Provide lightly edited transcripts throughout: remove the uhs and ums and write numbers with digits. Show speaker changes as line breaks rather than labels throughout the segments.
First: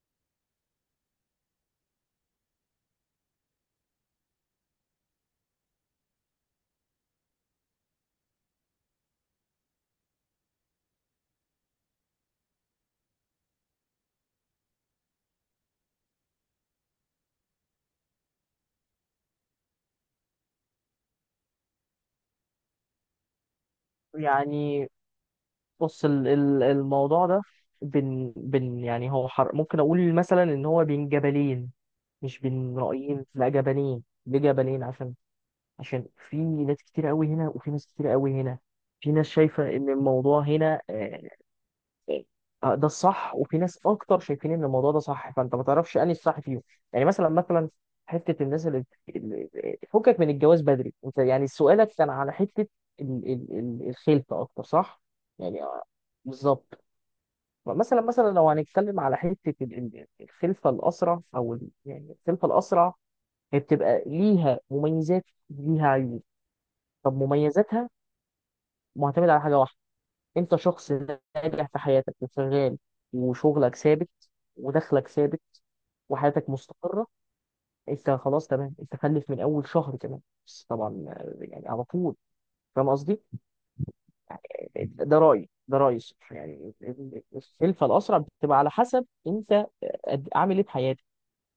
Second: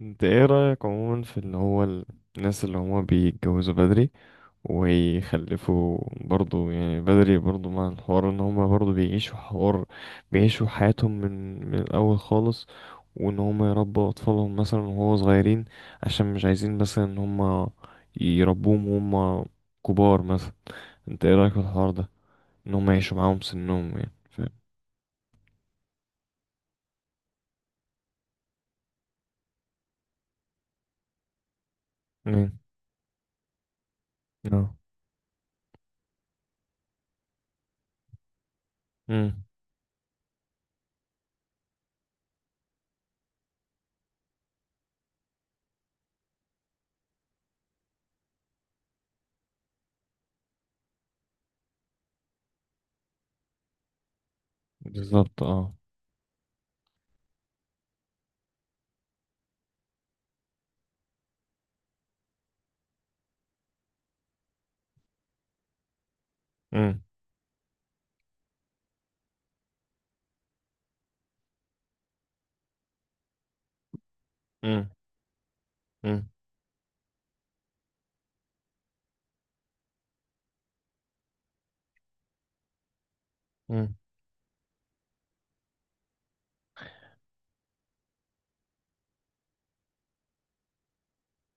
انت ايه رأيك عموما في اللي هو الناس اللي هما بيتجوزوا بدري ويخلفوا برضو، يعني بدري؟ برضو مع الحوار ان هما برضو بيعيشوا حياتهم من الاول خالص، وان هما يربوا اطفالهم مثلا وهو صغيرين، عشان مش عايزين مثلا ان هما يربوهم وهما كبار مثلا. انت ايه رأيك في الحوار ده، ان هما يعيشوا معاهم سنهم؟ يعني فاهم؟
يعني، بص، الموضوع ده بين بين، يعني هو حر. ممكن اقول مثلا ان هو بين جبلين، مش
امم.
بين رأيين، لا جبلين. ليه
اه.
جبلين؟ عشان في ناس كتير قوي هنا، وفي ناس كتير قوي هنا. في ناس
امم.
شايفة ان الموضوع هنا ده الصح، وفي ناس اكتر شايفين ان الموضوع ده صح، فانت ما تعرفش انهي الصح فيهم. يعني مثلا مثلا، حته الناس فكك من الجواز بدري، انت يعني سؤالك كان على حته الخلفه اكتر، صح؟
بالظبط
يعني
اه.
بالظبط. مثلا مثلا لو هنتكلم على حته الخلفه الاسرع، او يعني الخلفه الاسرع، هي بتبقى ليها مميزات، ليها عيوب.
امم.
طب مميزاتها معتمده على حاجه واحده: انت شخص ناجح في حياتك وشغال، وشغلك ثابت، ودخلك ثابت،
امم.
وحياتك مستقرة، انت خلاص تمام، انت خلف من اول شهر كمان، بس طبعا يعني على طول. فاهم قصدي؟ ده رأيي، ده رأيي الصراحة. يعني الخلفة الأسرع بتبقى على حسب انت عامل ايه في حياتك،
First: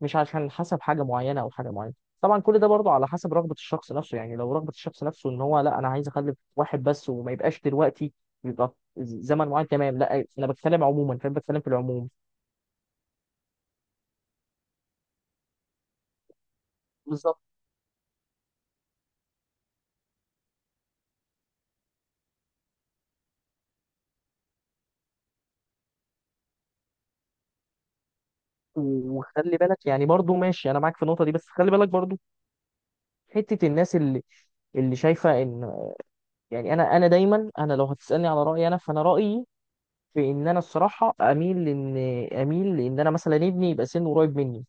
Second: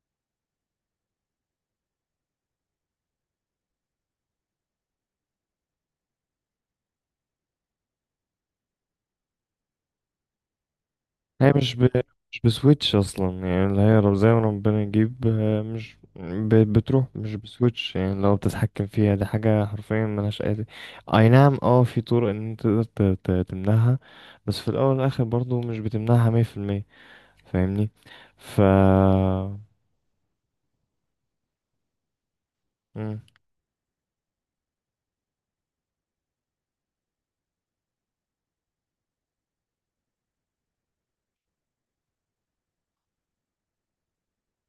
مش عشان حسب حاجه معينه او حاجه معينه. طبعا كل ده برضه على حسب رغبه الشخص نفسه. يعني لو رغبه الشخص نفسه ان هو لا، انا عايز اخلف واحد بس وما يبقاش دلوقتي، يبقى زمن معين، تمام. لا انا بتكلم عموما، فاهم،
هي
بتكلم في العموم.
مش بسويتش اصلا، يعني اللي هي زي ما ربنا يجيب، مش ب... بتروح، مش
بالظبط.
بسويتش، يعني لو بتتحكم فيها دي حاجة حرفيا ملهاش اي اي نعم اه، في طرق ان انت تقدر تمنعها، بس في الاول والاخر برضو مش بتمنعها 100%. فاهمني؟ ف
وخلي بالك يعني برضه، ماشي انا معاك في النقطه دي، بس خلي بالك برضه
مم.
حته الناس اللي شايفه ان، يعني انا دايما، انا لو هتسالني على رايي انا، فانا رايي في ان انا الصراحه اميل ان، اميل ان انا مثلا ابني يبقى سنه قريب مني.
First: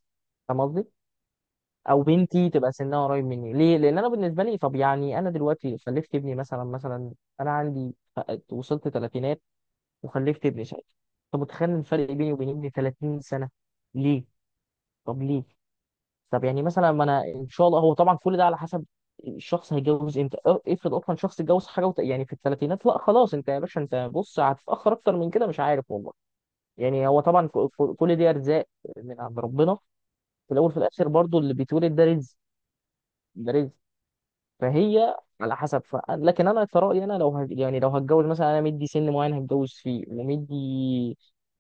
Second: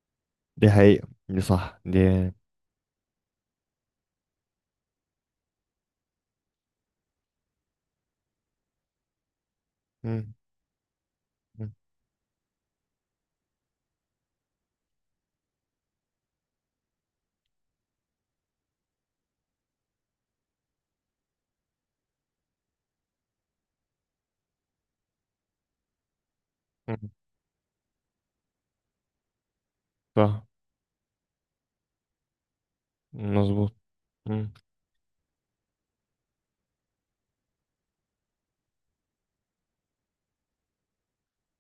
فاهم
دي
قصدي؟
حقيقة، دي صح
او
دي.
بنتي تبقى سنها قريب مني. ليه؟ لان انا بالنسبه لي، طب يعني انا دلوقتي خلفت ابني مثلا مثلا، انا عندي، وصلت ثلاثينات
مم.
وخلفت ابني، ساعتها انت متخيل
مم.
الفرق بيني وبين ابني 30 سنه؟ ليه؟ طب ليه؟ طب يعني مثلا، ما انا ان شاء الله، هو طبعا كل ده على حسب الشخص هيتجوز امتى. افرض اصلا شخص اتجوز حاجه يعني في الثلاثينات، لا خلاص انت يا باشا، انت بص، هتتاخر اكتر من كده، مش عارف والله. يعني
مم.
هو طبعا كل دي ارزاق من عند ربنا،
صح.
في الاول في الاخر برضو اللي بيتولد ده رزق، ده رزق.
مظبوط. مم.
فهي على حسب لكن انا كرأيي انا، لو يعني لو هتجوز مثلا، انا مدي سن معين هتجوز فيه، ومدي،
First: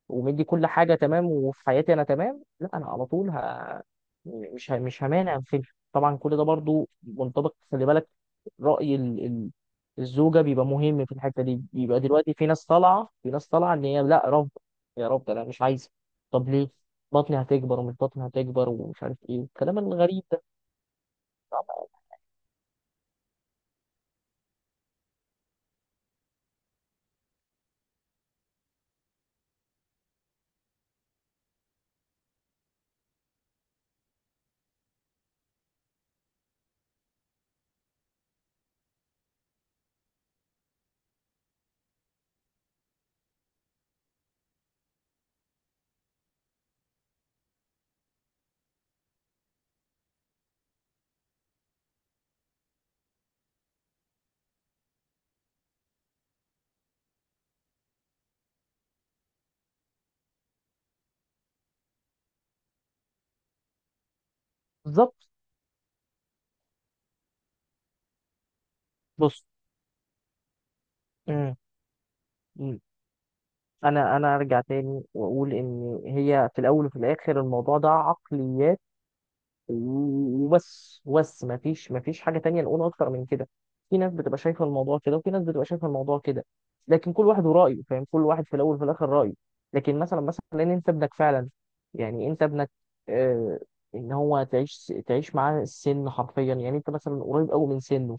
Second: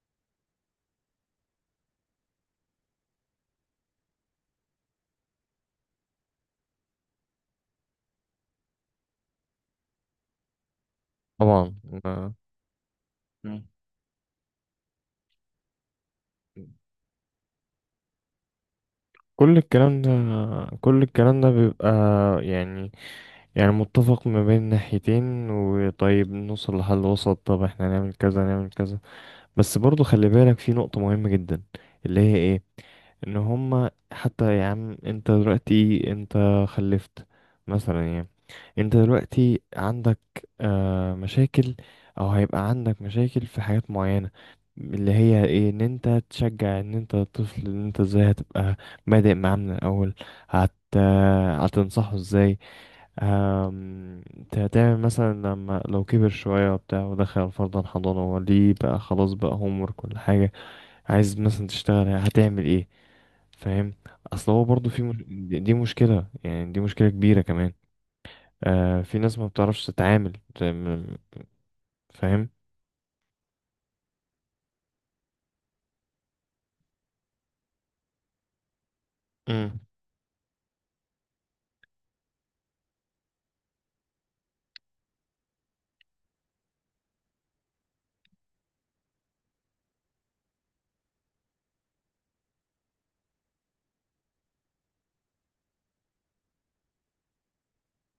ومدي كل حاجه تمام وفي حياتي انا تمام، لا انا على طول مش مش همانع في. طبعا كل ده برضو منطبق، خلي بالك، رأي الزوجه بيبقى مهم في الحته دي.
طبعا.
بيبقى
آه.
دلوقتي في ناس طالعه، في ناس
مم.
طالعه ان هي لا، رفض، يا رب انا مش عايزه. طب ليه؟ بطني هتكبر، ومش بطني هتكبر، ومش عارف ايه،
كل
والكلام
الكلام ده
الغريب ده.
كل الكلام ده بيبقى، يعني يعني متفق ما بين ناحيتين، وطيب نوصل لحل وسط، طب احنا نعمل كذا نعمل كذا. بس برضو خلي بالك في نقطة مهمة جدا، اللي هي ايه؟ ان هما حتى، يا عم انت دلوقتي انت خلفت مثلا يعني، انت دلوقتي عندك مشاكل او هيبقى عندك مشاكل في حاجات معينة، اللي هي ايه؟ ان انت تشجع، ان انت الطفل، ان انت ازاي هتبقى بادئ معاه من الاول. هت هتنصحه ازاي؟ انت هتعمل مثلا لما لو كبر شوية وبتاع ودخل فرضا حضانة، هو ليه بقى خلاص بقى هوم ورك كل حاجة؟ عايز مثلا تشتغل هتعمل ايه؟ فاهم؟ اصل هو برضه في
بالظبط.
مش... دي مشكلة، يعني دي مشكلة كبيرة كمان. آه، في ناس
بص.
ما بتعرفش تتعامل زي ما-
امم.
فاهم؟
مم. انا ارجع تاني واقول ان هي في الاول وفي الاخر الموضوع ده عقليات،
امم.
وبس، ما فيش حاجه تانية نقول اكتر من كده. في ناس بتبقى شايفه الموضوع كده، وفي ناس بتبقى شايفه الموضوع كده، لكن كل واحد ورايه، فاهم، كل واحد في الاول وفي الاخر رايه. لكن مثلا مثلا لان انت ابنك فعلا، يعني انت ابنك، آه، ان هو تعيش تعيش معاه السن حرفيا، يعني انت مثلا قريب قوي من سنه،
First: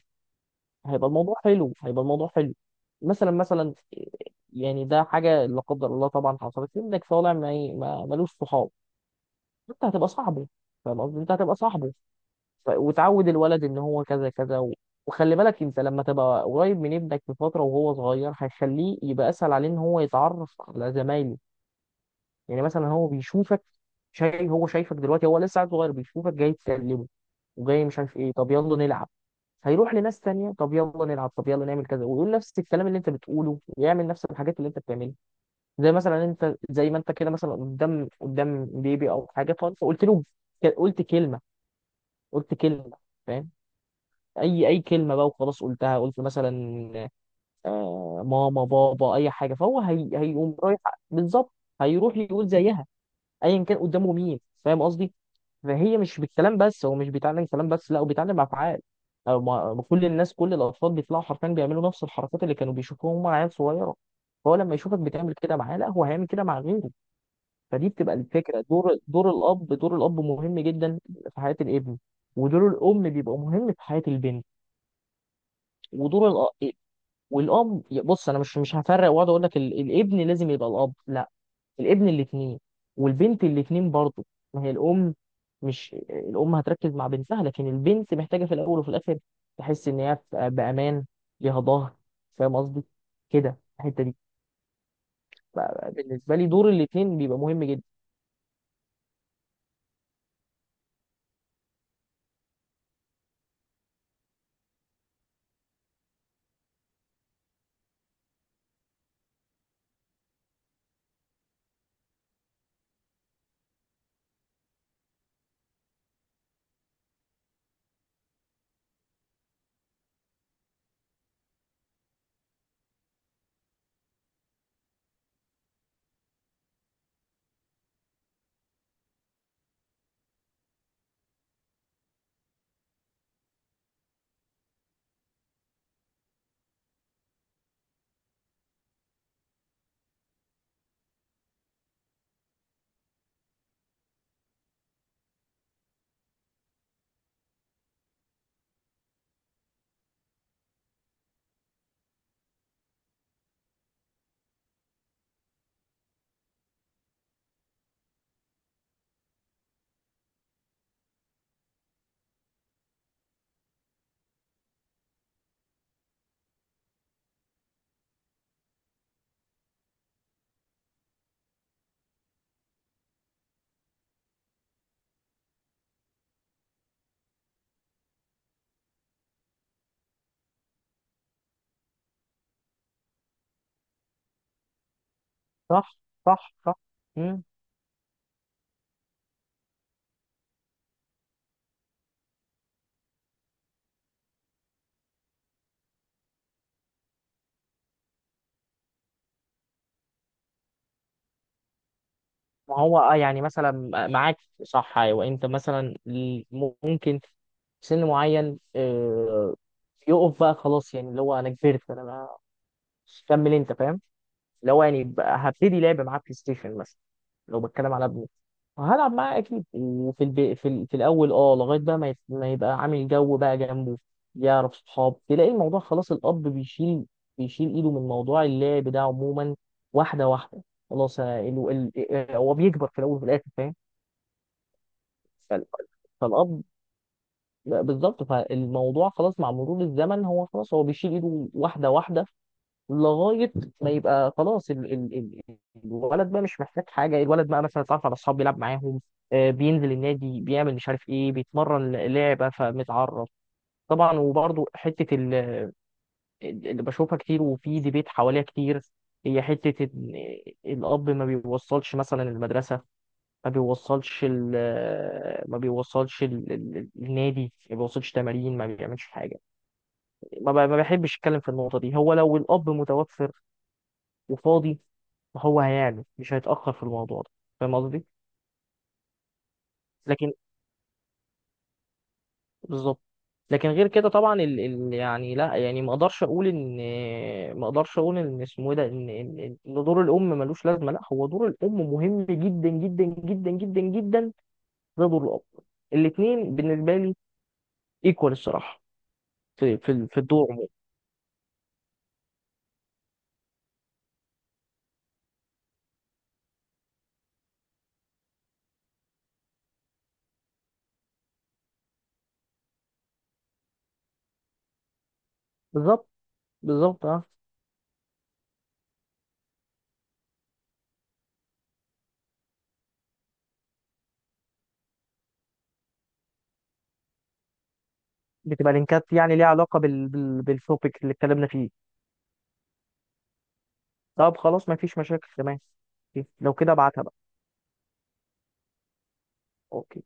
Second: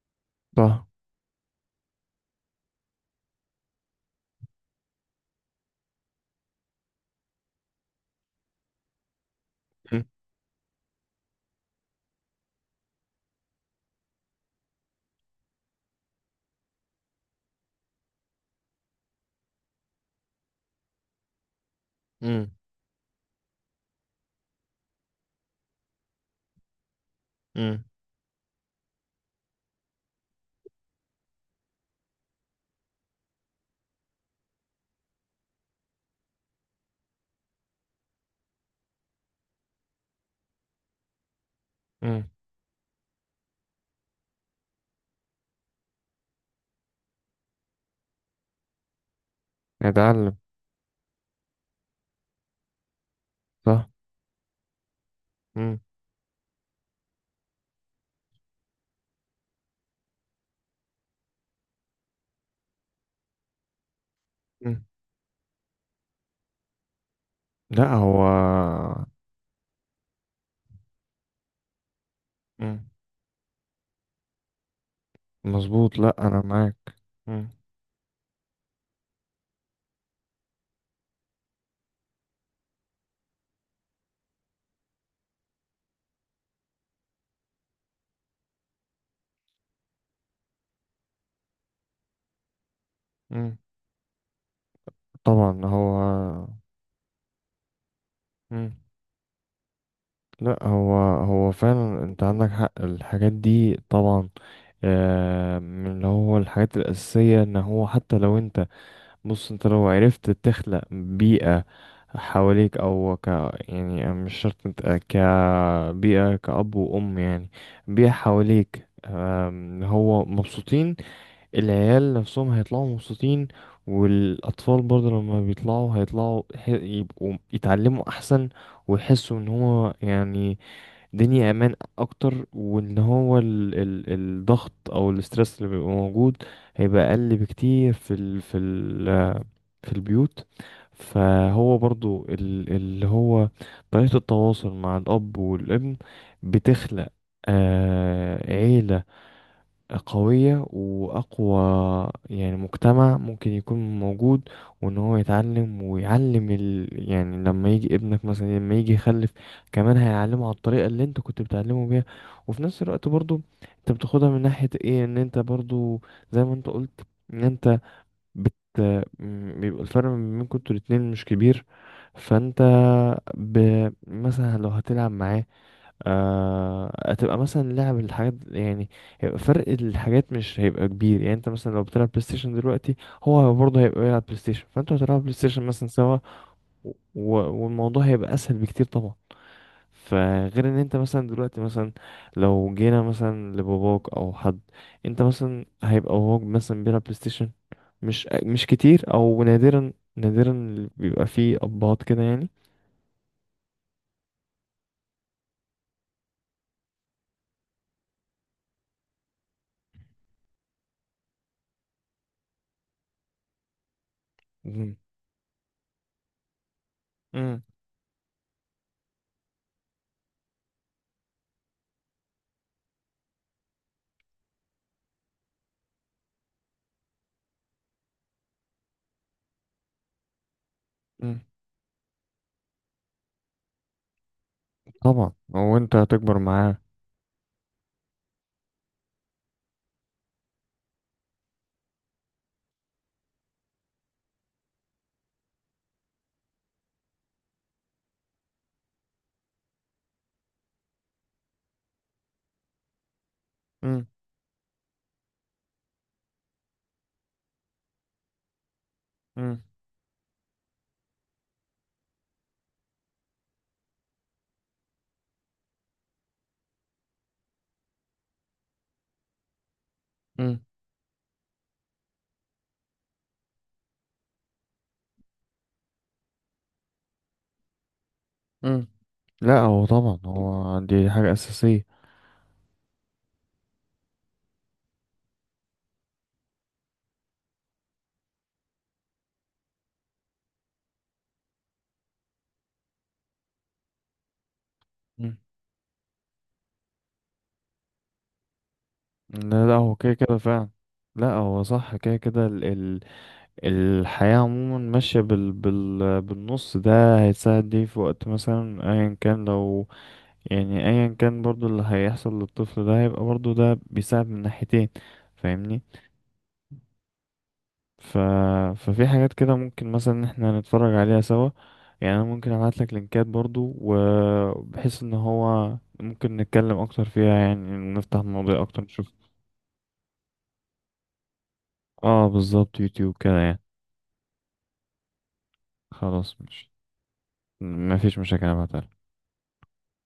صح.
هيبقى الموضوع حلو، هيبقى الموضوع حلو. مثلا مثلا يعني ده حاجه لا قدر الله طبعا حصلت لي، انك طالع ملوش صحاب، انت
امم.
هتبقى صاحبه. فاهم قصدي، انت هتبقى صاحبه. وتعود الولد ان هو كذا كذا وخلي بالك، انت لما تبقى قريب من ابنك في فتره وهو صغير، هيخليه يبقى اسهل عليه ان هو يتعرف على زمايله.
امم.
يعني مثلا هو بيشوفك، شايف، هو شايفك دلوقتي هو لسه عيل صغير، بيشوفك جاي تكلمه،
امم.
وجاي مش عارف ايه، طب يلا نلعب. هيروح لناس تانية، طب يلا نلعب، طب يلا نعمل كذا، ويقول نفس الكلام اللي انت بتقوله، ويعمل نفس الحاجات اللي انت بتعملها. زي مثلا انت، زي ما انت كده مثلا، قدام قدام بيبي او حاجه، فانت قلت له، قلت كلمه،
امم.
قلت كلمه، فاهم، اي كلمه بقى وخلاص، قلتها قلت مثلا آه ماما بابا اي حاجه، فهو هي
اتعلم.
هيقوم رايح. بالظبط. هيروح يقول زيها ايا كان
صح.
قدامه مين، فاهم قصدي.
امم.
فهي مش بالكلام بس، هو مش بيتعلم كلام بس، لا هو بيتعلم افعال. أو ما كل الناس كل الاطفال بيطلعوا حرفيا بيعملوا نفس الحركات اللي كانوا بيشوفوها هم عيال صغيره. فهو لما
امم.
يشوفك بتعمل كده معاه، لا هو هيعمل كده مع غيره. فدي
لا
بتبقى
هو.
الفكره، دور الاب، دور الاب مهم جدا في حياه الابن، ودور
امم.
الام بيبقى مهم في حياه البنت.
مظبوط، لا
ودور
انا
الأ...
معاك. امم.
والاب، بص، انا مش هفرق واقعد اقول لك الابن لازم يبقى الاب، لا، الابن الاتنين، والبنت الاتنين برضه. ما هي الام، مش الام هتركز مع بنتها، لكن البنت محتاجه في الاول وفي الاخر تحس ان هي بامان، ليها ظهر، فاهم قصدي؟
امم.
كده الحته دي. ف-
طبعا هو.
بالنسبه لي دور الاتنين بيبقى مهم جدا.
مم. لا هو، هو فعلا انت عندك حق الحاجات دي طبعا. من اللي هو الحاجات الأساسية، ان هو حتى لو انت، بص انت لو عرفت تخلق بيئة حواليك او ك يعني، مش شرط انت كبيئة كأب وأم، يعني بيئة حواليك. هو مبسوطين، العيال نفسهم هيطلعوا مبسوطين، والأطفال برضه لما بيطلعوا هيطلعوا يبقوا يتعلموا أحسن، ويحسوا ان هو يعني الدنيا امان اكتر، وان هو ال ال الضغط او الاسترس اللي بيبقى موجود هيبقى اقل بكتير في ال في ال في البيوت. فهو برضو اللي هو طريقة التواصل مع الاب والابن بتخلق عيلة قوية وأقوى، يعني مجتمع ممكن يكون موجود. وإن هو يتعلم ويعلم يعني لما يجي ابنك مثلا، لما يجي يخلف كمان هيعلمه على الطريقة اللي أنت كنت بتعلمه بيها. وفي نفس الوقت برضو أنت بتاخدها من ناحية إيه؟ إن أنت برضو، زي ما أنت قلت، إن أنت بت... بيبقى الفرق ما بينكم انتوا الاتنين مش كبير. فأنت ب... مثلا لو هتلعب معاه، هتبقى مثلا لعب الحاجات، يعني هيبقى فرق الحاجات مش هيبقى كبير. يعني انت مثلا لو بتلعب بلاي ستيشن دلوقتي، هو برضه هيبقى بيلعب بلاي ستيشن، فانتوا هتلعبوا بلاي ستيشن مثلا
صح،
سوا،
صح، صح.
و-
مم.
والموضوع هيبقى اسهل بكتير طبعا. فغير ان انت مثلا دلوقتي مثلا، لو جينا مثلا لباباك او حد، انت مثلا هيبقى باباك مثلا بيلعب بلاي ستيشن؟ مش كتير، او نادرا نادرا اللي بيبقى فيه ابهات كده يعني.
ما هو اه، يعني مثلا، معاك. صح، ايوه، انت مثلا ممكن في سن معين يقف بقى خلاص، يعني اللي هو انا كبرت، انا كمل انت، فاهم، اللي هو
مم.
يعني بقى هبتدي لعب معاه بلاي ستيشن مثلا. لو
مم.
بتكلم على ابني فهلعب معاه اكيد. وفي في الاول اه، لغايه بقى ما يبقى عامل جو بقى جنبه، يعرف صحاب، تلاقي الموضوع خلاص الاب بيشيل ايده من موضوع اللعب ده عموما، واحده واحده. خلاص،
مم.
أنا ال... ال... آه، هو بيكبر في الاول وفي الاخر، فاهم.
طبعا
فال-
هو، انت هتكبر
فالاب،
معاه.
لا، بالظبط، فالموضوع خلاص مع مرور الزمن هو خلاص هو بيشيل ايده واحده واحده لغايه ما يبقى خلاص ال ال ال الولد بقى مش محتاج حاجه، الولد بقى مثلا اتعرف على اصحاب بيلعب معاهم، آه، بينزل النادي، بيعمل مش عارف ايه، بيتمرن لعبه فمتعرف. طبعا. وبرضه حته اللي بشوفها كتير وفي ديبيت حواليها كتير، هي
مم.
حته إن الاب ما بيوصلش مثلا المدرسه، ما بيوصلش ال، ما بيوصلش النادي، ما بيوصلش تمارين، ما بيعملش حاجه.
مم.
ما بحبش اتكلم في النقطه دي. هو لو الاب متوفر وفاضي فهو هيعمل، مش هيتأخر في الموضوع ده، فاهم قصدي؟
مم. لا هو، طبعا
لكن
هو دي حاجة أساسية.
بالظبط. لكن غير كده طبعا يعني لا، يعني ما اقدرش اقول ان، ما اقدرش اقول ان اسمه ايه ده ان إن دور الام ملوش لازمه. لا، هو دور الام مهم جدا، جدا جدا جدا جدا، زي دور
مم.
الاب. الاثنين بالنسبه لي ايكوال الصراحه
لا لا
في، في
هو كده
في
كده
الدور عموما.
فعلا. لا هو صح، كده كده ال ال الحياة عموما ماشية بالنص ده، هيتساعد ليه في وقت مثلا أيا كان، لو يعني أيا كان برضو اللي هيحصل للطفل ده هيبقى برضو، ده بيساعد من ناحيتين. فاهمني؟
بالظبط، بالظبط اه.
ف... ففي حاجات كده ممكن مثلا ان احنا نتفرج عليها سوا، يعني انا ممكن ابعت لك لينكات برضو، وبحيث ان هو ممكن نتكلم اكتر فيها، يعني نفتح مواضيع
بتبقى
اكتر نشوف.
لينكات يعني ليها علاقه بالتوبيك اللي اتكلمنا فيه؟
اه بالظبط، يوتيوب كده يعني.
طب خلاص ما فيش مشاكل، تمام. أوكي،
خلاص
لو
مش
كده ابعتها بقى.
مفيش مشاكل، ابعتها.
اوكي.